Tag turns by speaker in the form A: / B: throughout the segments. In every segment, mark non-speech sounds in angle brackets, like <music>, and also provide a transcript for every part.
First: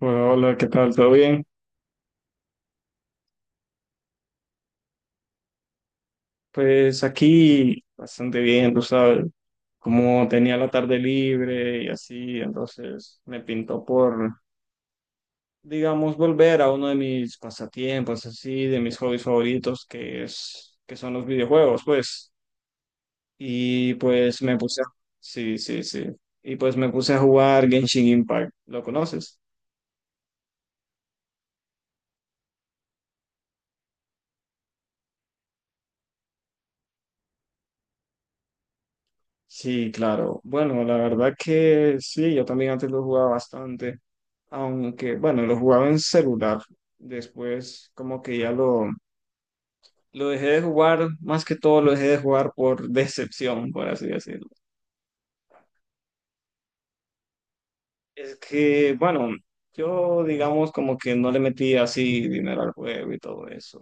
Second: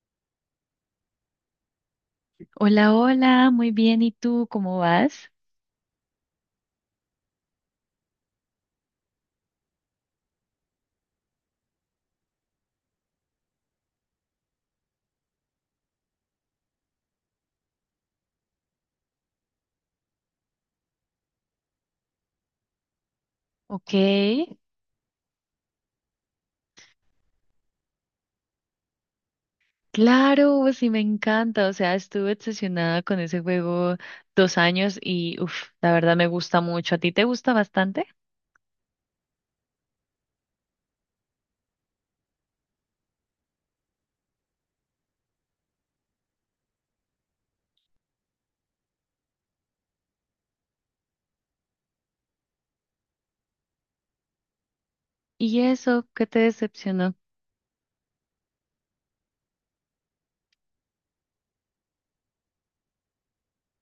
A: Hola, ¿qué tal? ¿Todo bien?
B: Hola, hola, muy bien. ¿Y tú cómo vas?
A: Pues aquí bastante bien, tú sabes, como tenía la tarde libre y así, entonces me pintó por, digamos, volver a uno de mis pasatiempos, así, de mis hobbies favoritos, que son los videojuegos, pues. Y
B: Ok,
A: pues me puse a... Sí, sí, sí. Y pues me puse a jugar Genshin Impact. ¿Lo conoces?
B: claro, pues sí me encanta. O sea, estuve obsesionada con ese juego 2 años y, uff, la verdad me gusta mucho. ¿A ti te gusta bastante?
A: Sí, claro. Bueno, la verdad que sí, yo también antes lo jugaba bastante. Aunque bueno, lo jugaba en celular. Después como que lo dejé de jugar, más que todo lo dejé de jugar por <laughs> decepción, por así decirlo.
B: ¿Y eso qué te decepcionó?
A: Es que, bueno, yo digamos como que no le metí así dinero al juego y todo eso.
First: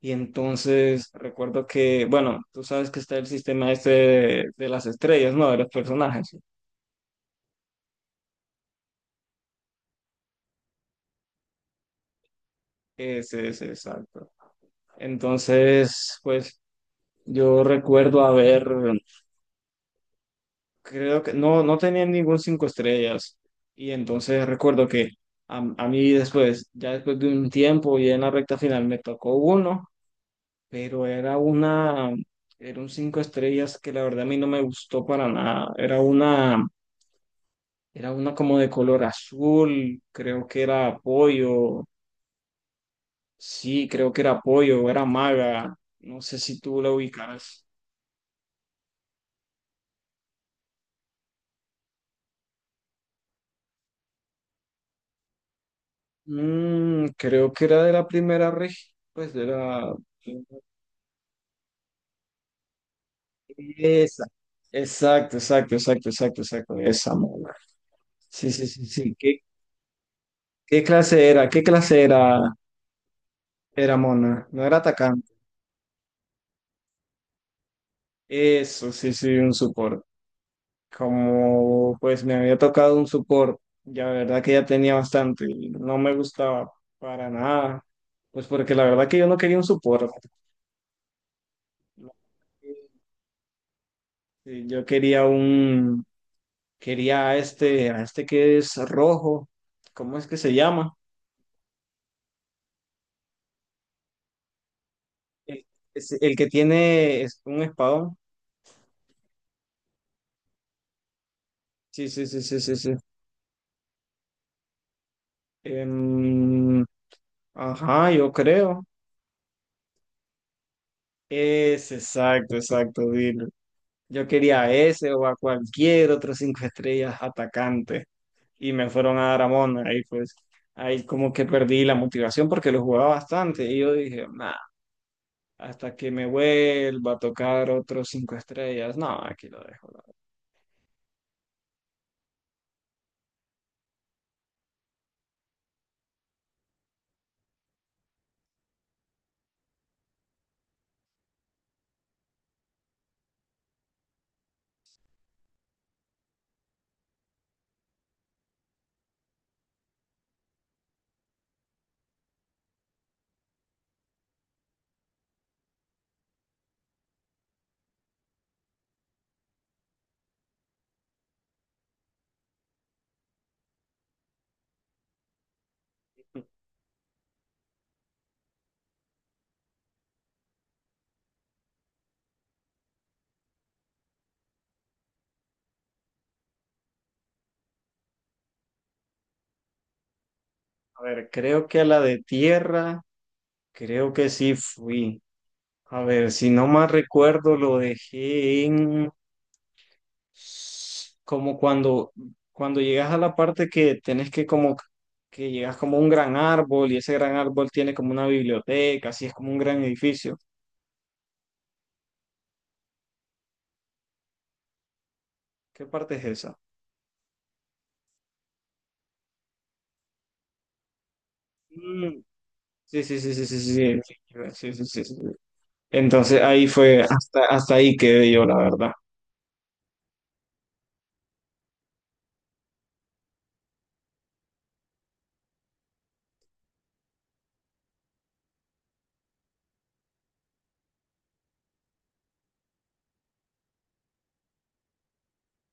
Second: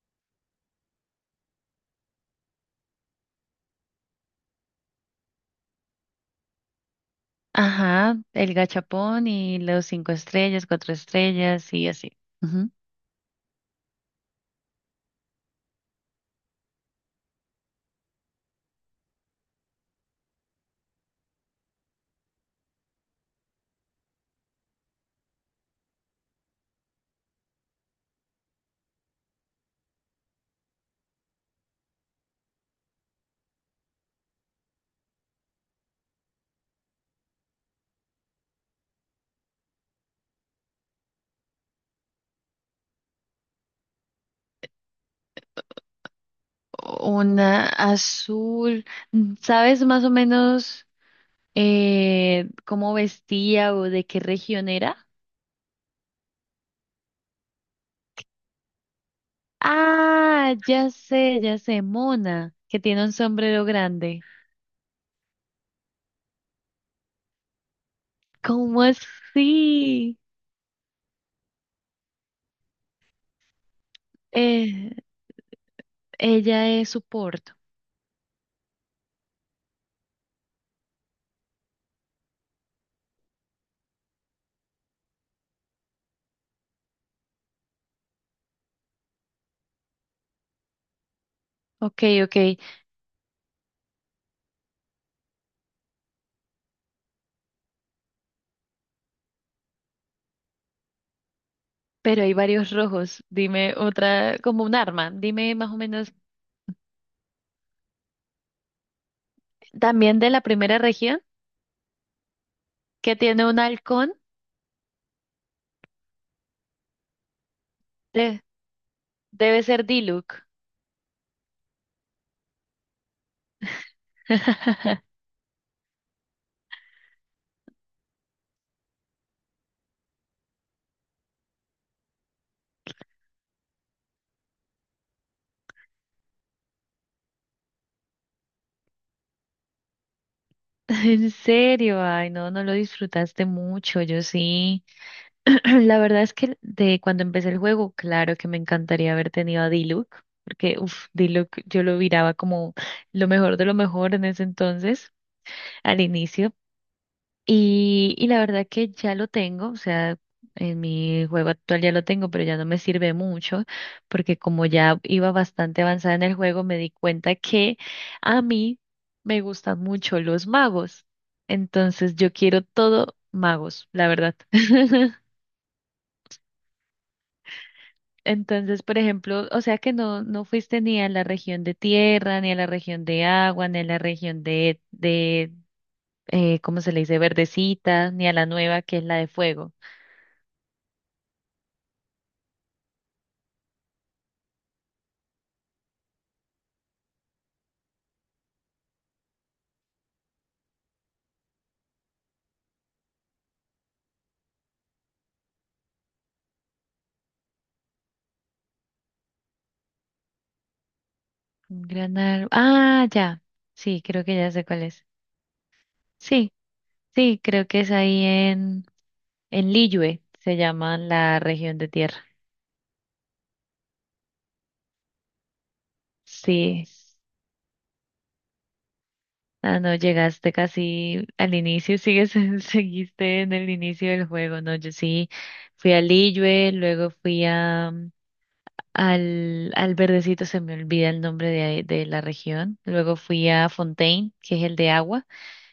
A: Y entonces recuerdo que, bueno, tú sabes que está el sistema este de las estrellas, ¿no? De los personajes.
B: Ajá, el gachapón y los cinco estrellas, cuatro estrellas y así. Ujú.
A: Ese, exacto. Entonces, pues yo recuerdo haber, creo que no tenían ningún cinco estrellas. Y entonces recuerdo que a mí después, ya después de un tiempo y en la recta final me tocó uno, pero era un cinco estrellas que la verdad a mí no me gustó para nada. Era una como de color azul, creo que era pollo, sí, creo que era pollo, era maga, no sé si tú la ubicarás.
B: Una azul. ¿Sabes más o menos cómo vestía o de qué región era?
A: Creo que era de la primera región, pues de la...
B: Ah, ya sé, Mona, que tiene un sombrero grande.
A: Esa. Exacto, exacto, exacto, exacto, exacto. Esa mona. Sí, sí,
B: ¿Cómo
A: sí, sí.
B: así?
A: ¿Qué clase era? ¿Qué clase era, era mona? No, era
B: Eh,
A: atacante.
B: Ella es soporte.
A: Eso, sí, sí, un support. Como pues me había tocado un support, ya la verdad que ya tenía bastante y no me gustaba para nada. Pues porque la verdad que yo no quería un support.
B: Ok, ok,
A: Sí, yo quería a este que es rojo. ¿Cómo es que se llama?
B: pero hay varios rojos. Dime otra, como un arma. Dime
A: El,
B: más o
A: es
B: menos,
A: el que tiene, es un espadón.
B: también de la primera región,
A: Sí, sí, sí, sí, sí, sí.
B: que tiene un halcón.
A: Em, ajá, yo
B: De-
A: creo.
B: Debe ser Diluc.
A: Es exacto, exacto, Dilo. Yo quería a
B: <laughs>
A: ese o a cualquier otro cinco estrellas atacante y me fueron a dar a Mona. Ahí pues, ahí como que perdí la motivación porque lo jugaba bastante y yo dije, nah, hasta que me vuelva a tocar otros cinco estrellas, no, aquí lo dejo.
B: En serio, ay, no, no lo disfrutaste mucho, yo sí. <clears throat> La verdad es que de cuando empecé el juego, claro que me encantaría haber tenido a Diluc, porque uff, Diluc yo lo miraba como lo mejor de lo mejor en ese entonces, al inicio. Y la verdad que ya lo tengo, o sea, en mi juego actual ya lo tengo, pero ya no me sirve mucho, porque como ya iba bastante avanzada en el juego, me di cuenta que a mí me gustan mucho los magos. Entonces yo quiero todo magos, la verdad. <laughs> Entonces, por ejemplo, o sea que no, no fuiste ni a la región de tierra, ni a la región de agua, ni a la región de, ¿cómo se le dice? Verdecita, ni a la nueva que es la de fuego.
A: A ver, creo que a la de tierra, creo que sí fui. A ver, si no más recuerdo, lo dejé en como cuando llegas a la parte que tenés que como que llegas como a un gran árbol y ese gran árbol tiene como una biblioteca, así es como un gran edificio.
B: Un gran árbol. Ah, ya. Sí, creo que ya sé cuál es.
A: ¿Qué parte es
B: Sí,
A: esa?
B: sí, creo que es ahí en, Liyue, se llama la región de tierra.
A: Mm, sí, sí, sí, sí, sí, sí, sí, sí, sí, sí, sí, sí. Entonces ahí
B: Sí.
A: fue, hasta ahí quedé yo, la verdad.
B: Ah, no, llegaste casi al inicio, sigues, <laughs> seguiste en el inicio del juego, ¿no? Yo sí fui a Liyue, luego fui al verdecito, se me olvida el nombre de la región, luego fui a Fontaine, que es el de agua,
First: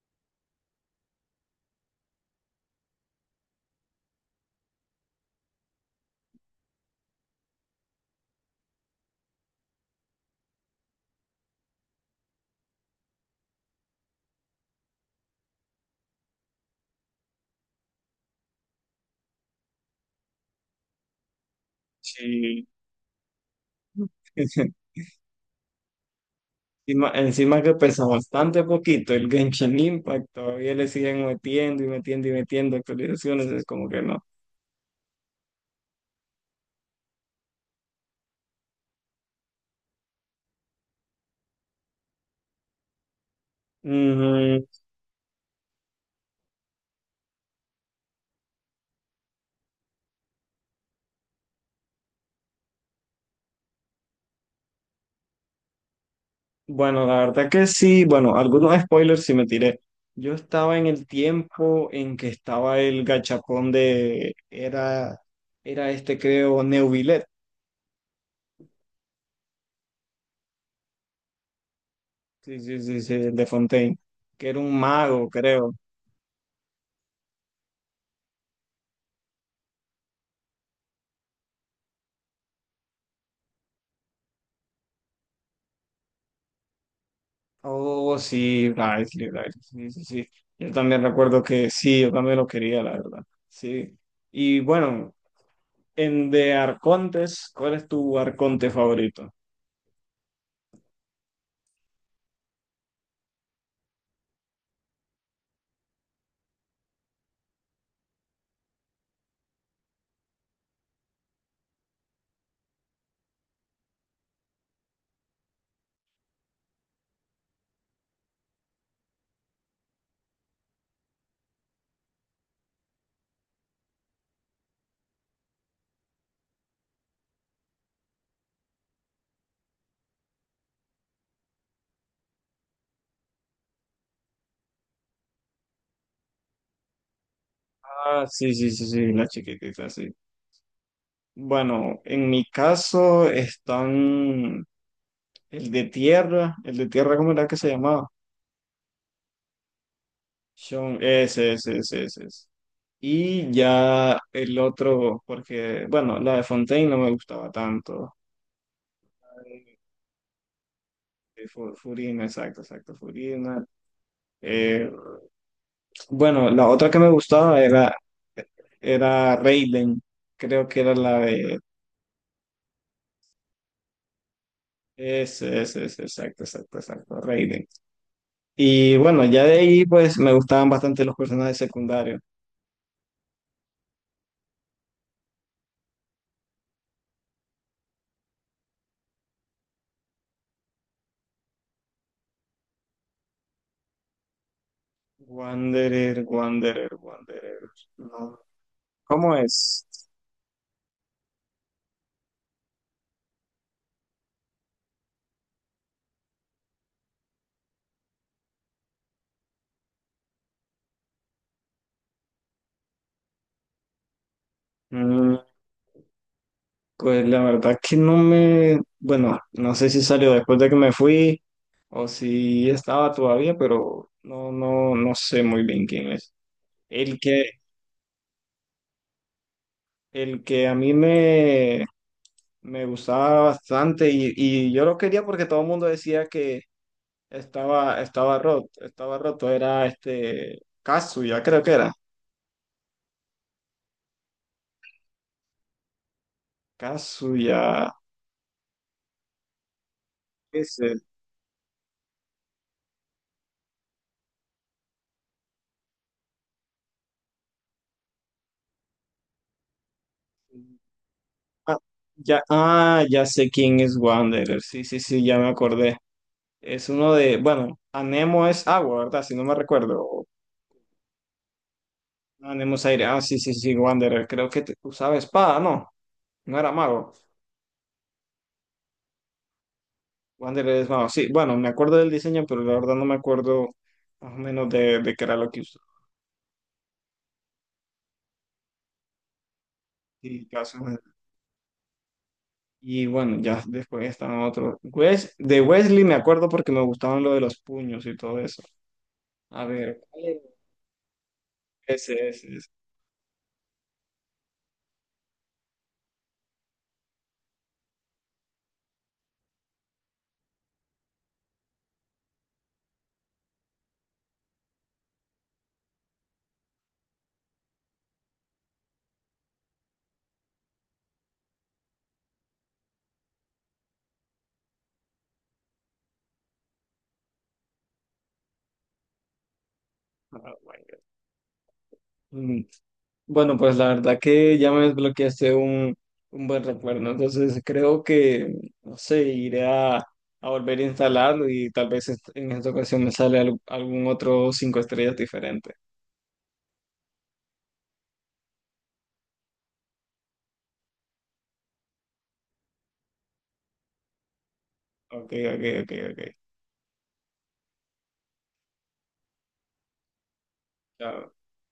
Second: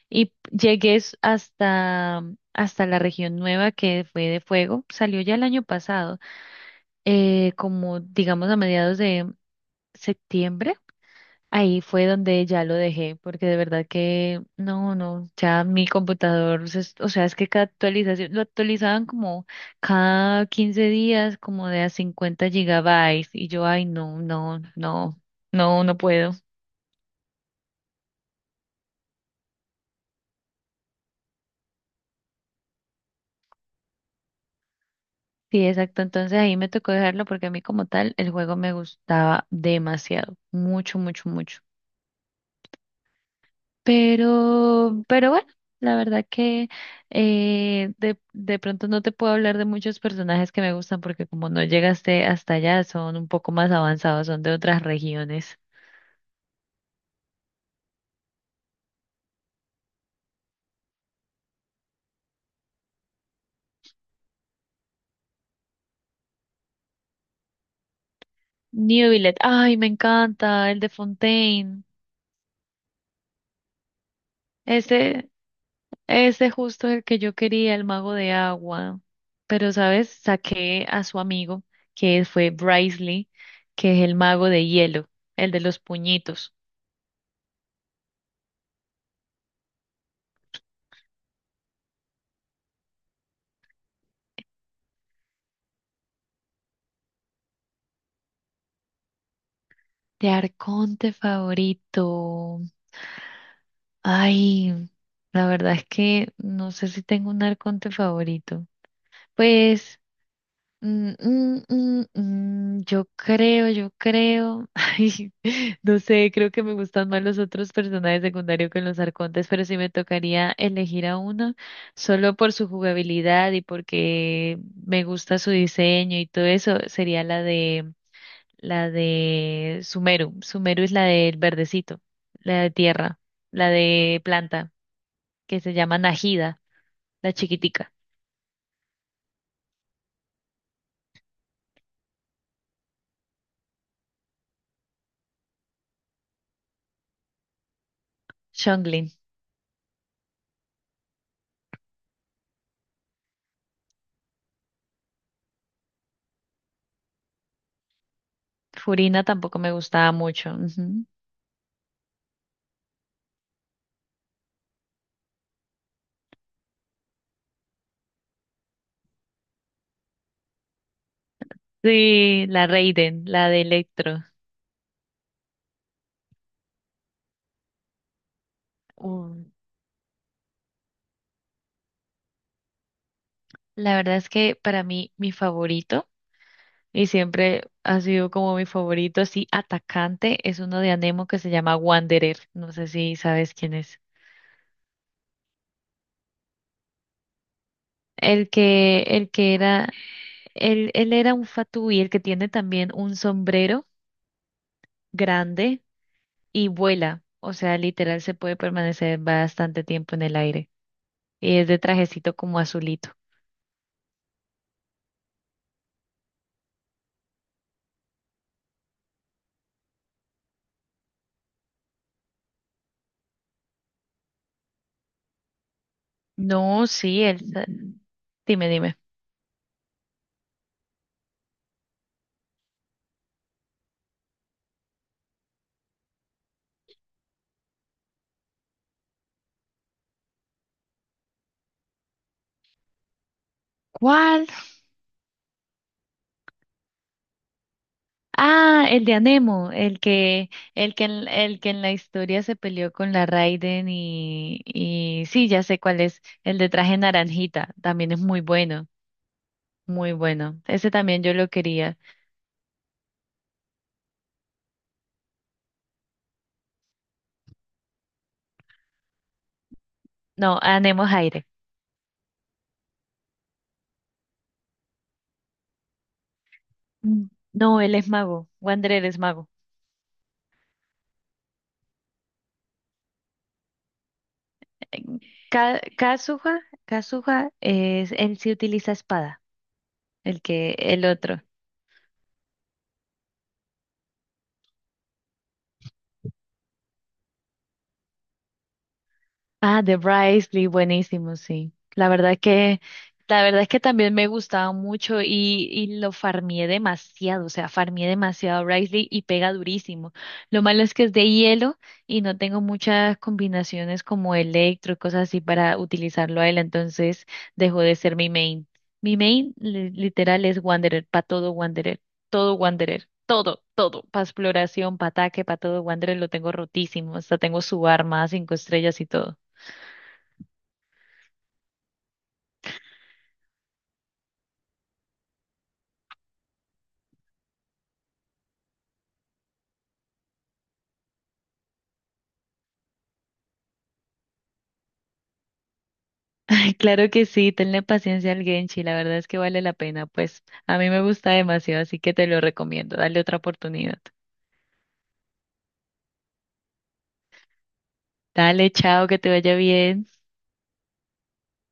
B: y llegué hasta, hasta la región nueva que fue de fuego, salió ya el año pasado, como digamos a mediados de septiembre. Ahí fue donde ya lo dejé, porque de verdad que no, no, ya mi computador, o sea, es que cada actualización, lo actualizaban como cada 15 días, como de a cincuenta
A: Sí.
B: gigabytes, y yo, ay, no, no,
A: <laughs>
B: no, no, no puedo.
A: Encima, encima que pesa bastante poquito el Genshin Impact, todavía le siguen metiendo y metiendo y metiendo actualizaciones, es como que no.
B: Sí, exacto, entonces ahí me tocó dejarlo porque a mí como tal el juego me gustaba demasiado, mucho, mucho, mucho.
A: Mm,
B: Pero bueno, la verdad que de pronto no te puedo hablar de muchos personajes que me gustan porque como no llegaste hasta allá, son un poco más avanzados, son de otras regiones.
A: bueno, la verdad que sí, bueno, algunos spoilers sí me tiré. Yo estaba en el tiempo en que estaba el gachapón de, era este creo, Neuvillet,
B: Newvillet, ay, me encanta, el de Fontaine.
A: sí, sí, sí, sí, el de Fontaine, que era un mago,
B: Ese,
A: creo.
B: ese justo el que yo quería, el mago de agua. Pero, ¿sabes? Saqué a su amigo, que fue Bricely, que es el mago de hielo, el de los puñitos.
A: Oh, sí, Lively, Lively, sí, sí, sí. Yo también recuerdo que sí, yo también lo quería, la verdad. Sí. Y bueno, en de arcontes, ¿cuál es tu arconte favorito?
B: De Arconte favorito. Ay, la verdad es que no sé si tengo un arconte favorito. Pues, mm, mm, mm, yo creo, yo creo. <laughs> Ay, no sé, creo que me gustan más los otros personajes secundarios que los arcontes, pero si me tocaría elegir a uno solo por su jugabilidad y porque me gusta su diseño y todo eso, sería la de Sumeru. Sumeru es la del verdecito, la de tierra, la de planta que se llama Najida, la chiquitica.
A: Ah, sí, sí, sí, sí, la chiquitita, sí. Bueno, en mi caso están el de tierra, ¿cómo era que se llamaba?
B: Chonglin.
A: Sean, ese, ese, ese, ese, ese. Y ya el otro, porque, bueno, la de Fontaine no me gustaba tanto.
B: Furina tampoco me gustaba mucho. Ujú.
A: Sí, Furina, exacto, exacto, Furina. Eh, bueno, la otra que me gustaba era, era Raiden, creo que era la de...
B: Sí, la Raiden, la de Electro.
A: Es, exacto, exacto, exacto, Raiden. Y bueno, ya
B: Uh,
A: de ahí pues me gustaban bastante los personajes secundarios.
B: La verdad es que para mí mi favorito, y siempre ha sido como mi favorito así atacante, es uno de Anemo que se llama Wanderer. No sé si sabes quién es.
A: Wanderer, Wanderer, Wanderer. No,
B: El que, el
A: ¿cómo
B: que
A: es?
B: era, él era un fatui, el que tiene también un sombrero grande y vuela. O sea, literal se puede permanecer bastante tiempo en el aire. Y es de trajecito como azulito.
A: Mm, pues la verdad que no me, bueno, no sé si salió después de que me fui o si estaba todavía, pero no, no, no sé muy bien quién es.
B: No,
A: El
B: sí,
A: que,
B: él. Dime, dime.
A: el que me gustaba bastante y yo lo quería porque todo el mundo decía que estaba roto, era este, Kazuya, creo que era.
B: ¿Cuál?
A: Kazuya,
B: Ah, el de Anemo, el que, el
A: ese.
B: que, en, el que en la historia se peleó con la Raiden y sí, ya sé cuál es, el de traje naranjita, también es muy bueno, muy bueno. Ese también yo lo
A: Ah,
B: quería.
A: ya, ah, ya sé quién es Wanderer, sí, sí, sí, ya me acordé. Es uno de, bueno, Anemo es agua, ¿verdad? Si no me recuerdo. O
B: No, Anemo es aire.
A: Anemo es aire. Ah, sí, sí, sí, Wanderer. Creo que usaba espada, no. No era mago.
B: Mm. No, él es mago, Wanderer es mago.
A: Wanderer es mago. Sí, bueno, me acuerdo del diseño, pero la verdad no me acuerdo más o menos de qué era lo que
B: Ka
A: usaba.
B: Kazuha, Kazuha es, él sí utiliza espada, el
A: Y,
B: que, el otro.
A: y bueno, ya después están otros. Wes, de Wesley me acuerdo porque me gustaban lo de los puños y todo eso. A
B: Ah, de
A: ver, ¿cuál es?
B: Bryce Lee, buenísimo, sí. La
A: Ese,
B: verdad es
A: ese, ese.
B: que, la verdad es que también me gustaba mucho y lo farmié demasiado, o sea, farmié demasiado a Bryce Lee y pega durísimo. Lo malo es que es de hielo y no tengo muchas combinaciones como electro y cosas así para utilizarlo a él, entonces dejó de ser mi main. Mi main literal es Wanderer, para todo Wanderer, todo Wanderer. Todo, todo, para exploración, para ataque, para todo, Wanderer lo tengo rotísimo, hasta tengo su arma, cinco estrellas y todo.
A: Ah, bueno. Bueno, pues la verdad que ya me desbloqueaste un buen recuerdo, entonces creo que, no sé, iré a volver a instalarlo y tal vez en esta ocasión me sale algún otro cinco estrellas diferente.
B: Ay, claro que sí, tenle paciencia al Genshi, la verdad es que vale la pena, pues a mí me gusta demasiado, así que te lo recomiendo, dale otra oportunidad.
A: Ok, ok, ok, ok.
B: Dale, chao, que te vaya bien.
A: Chao.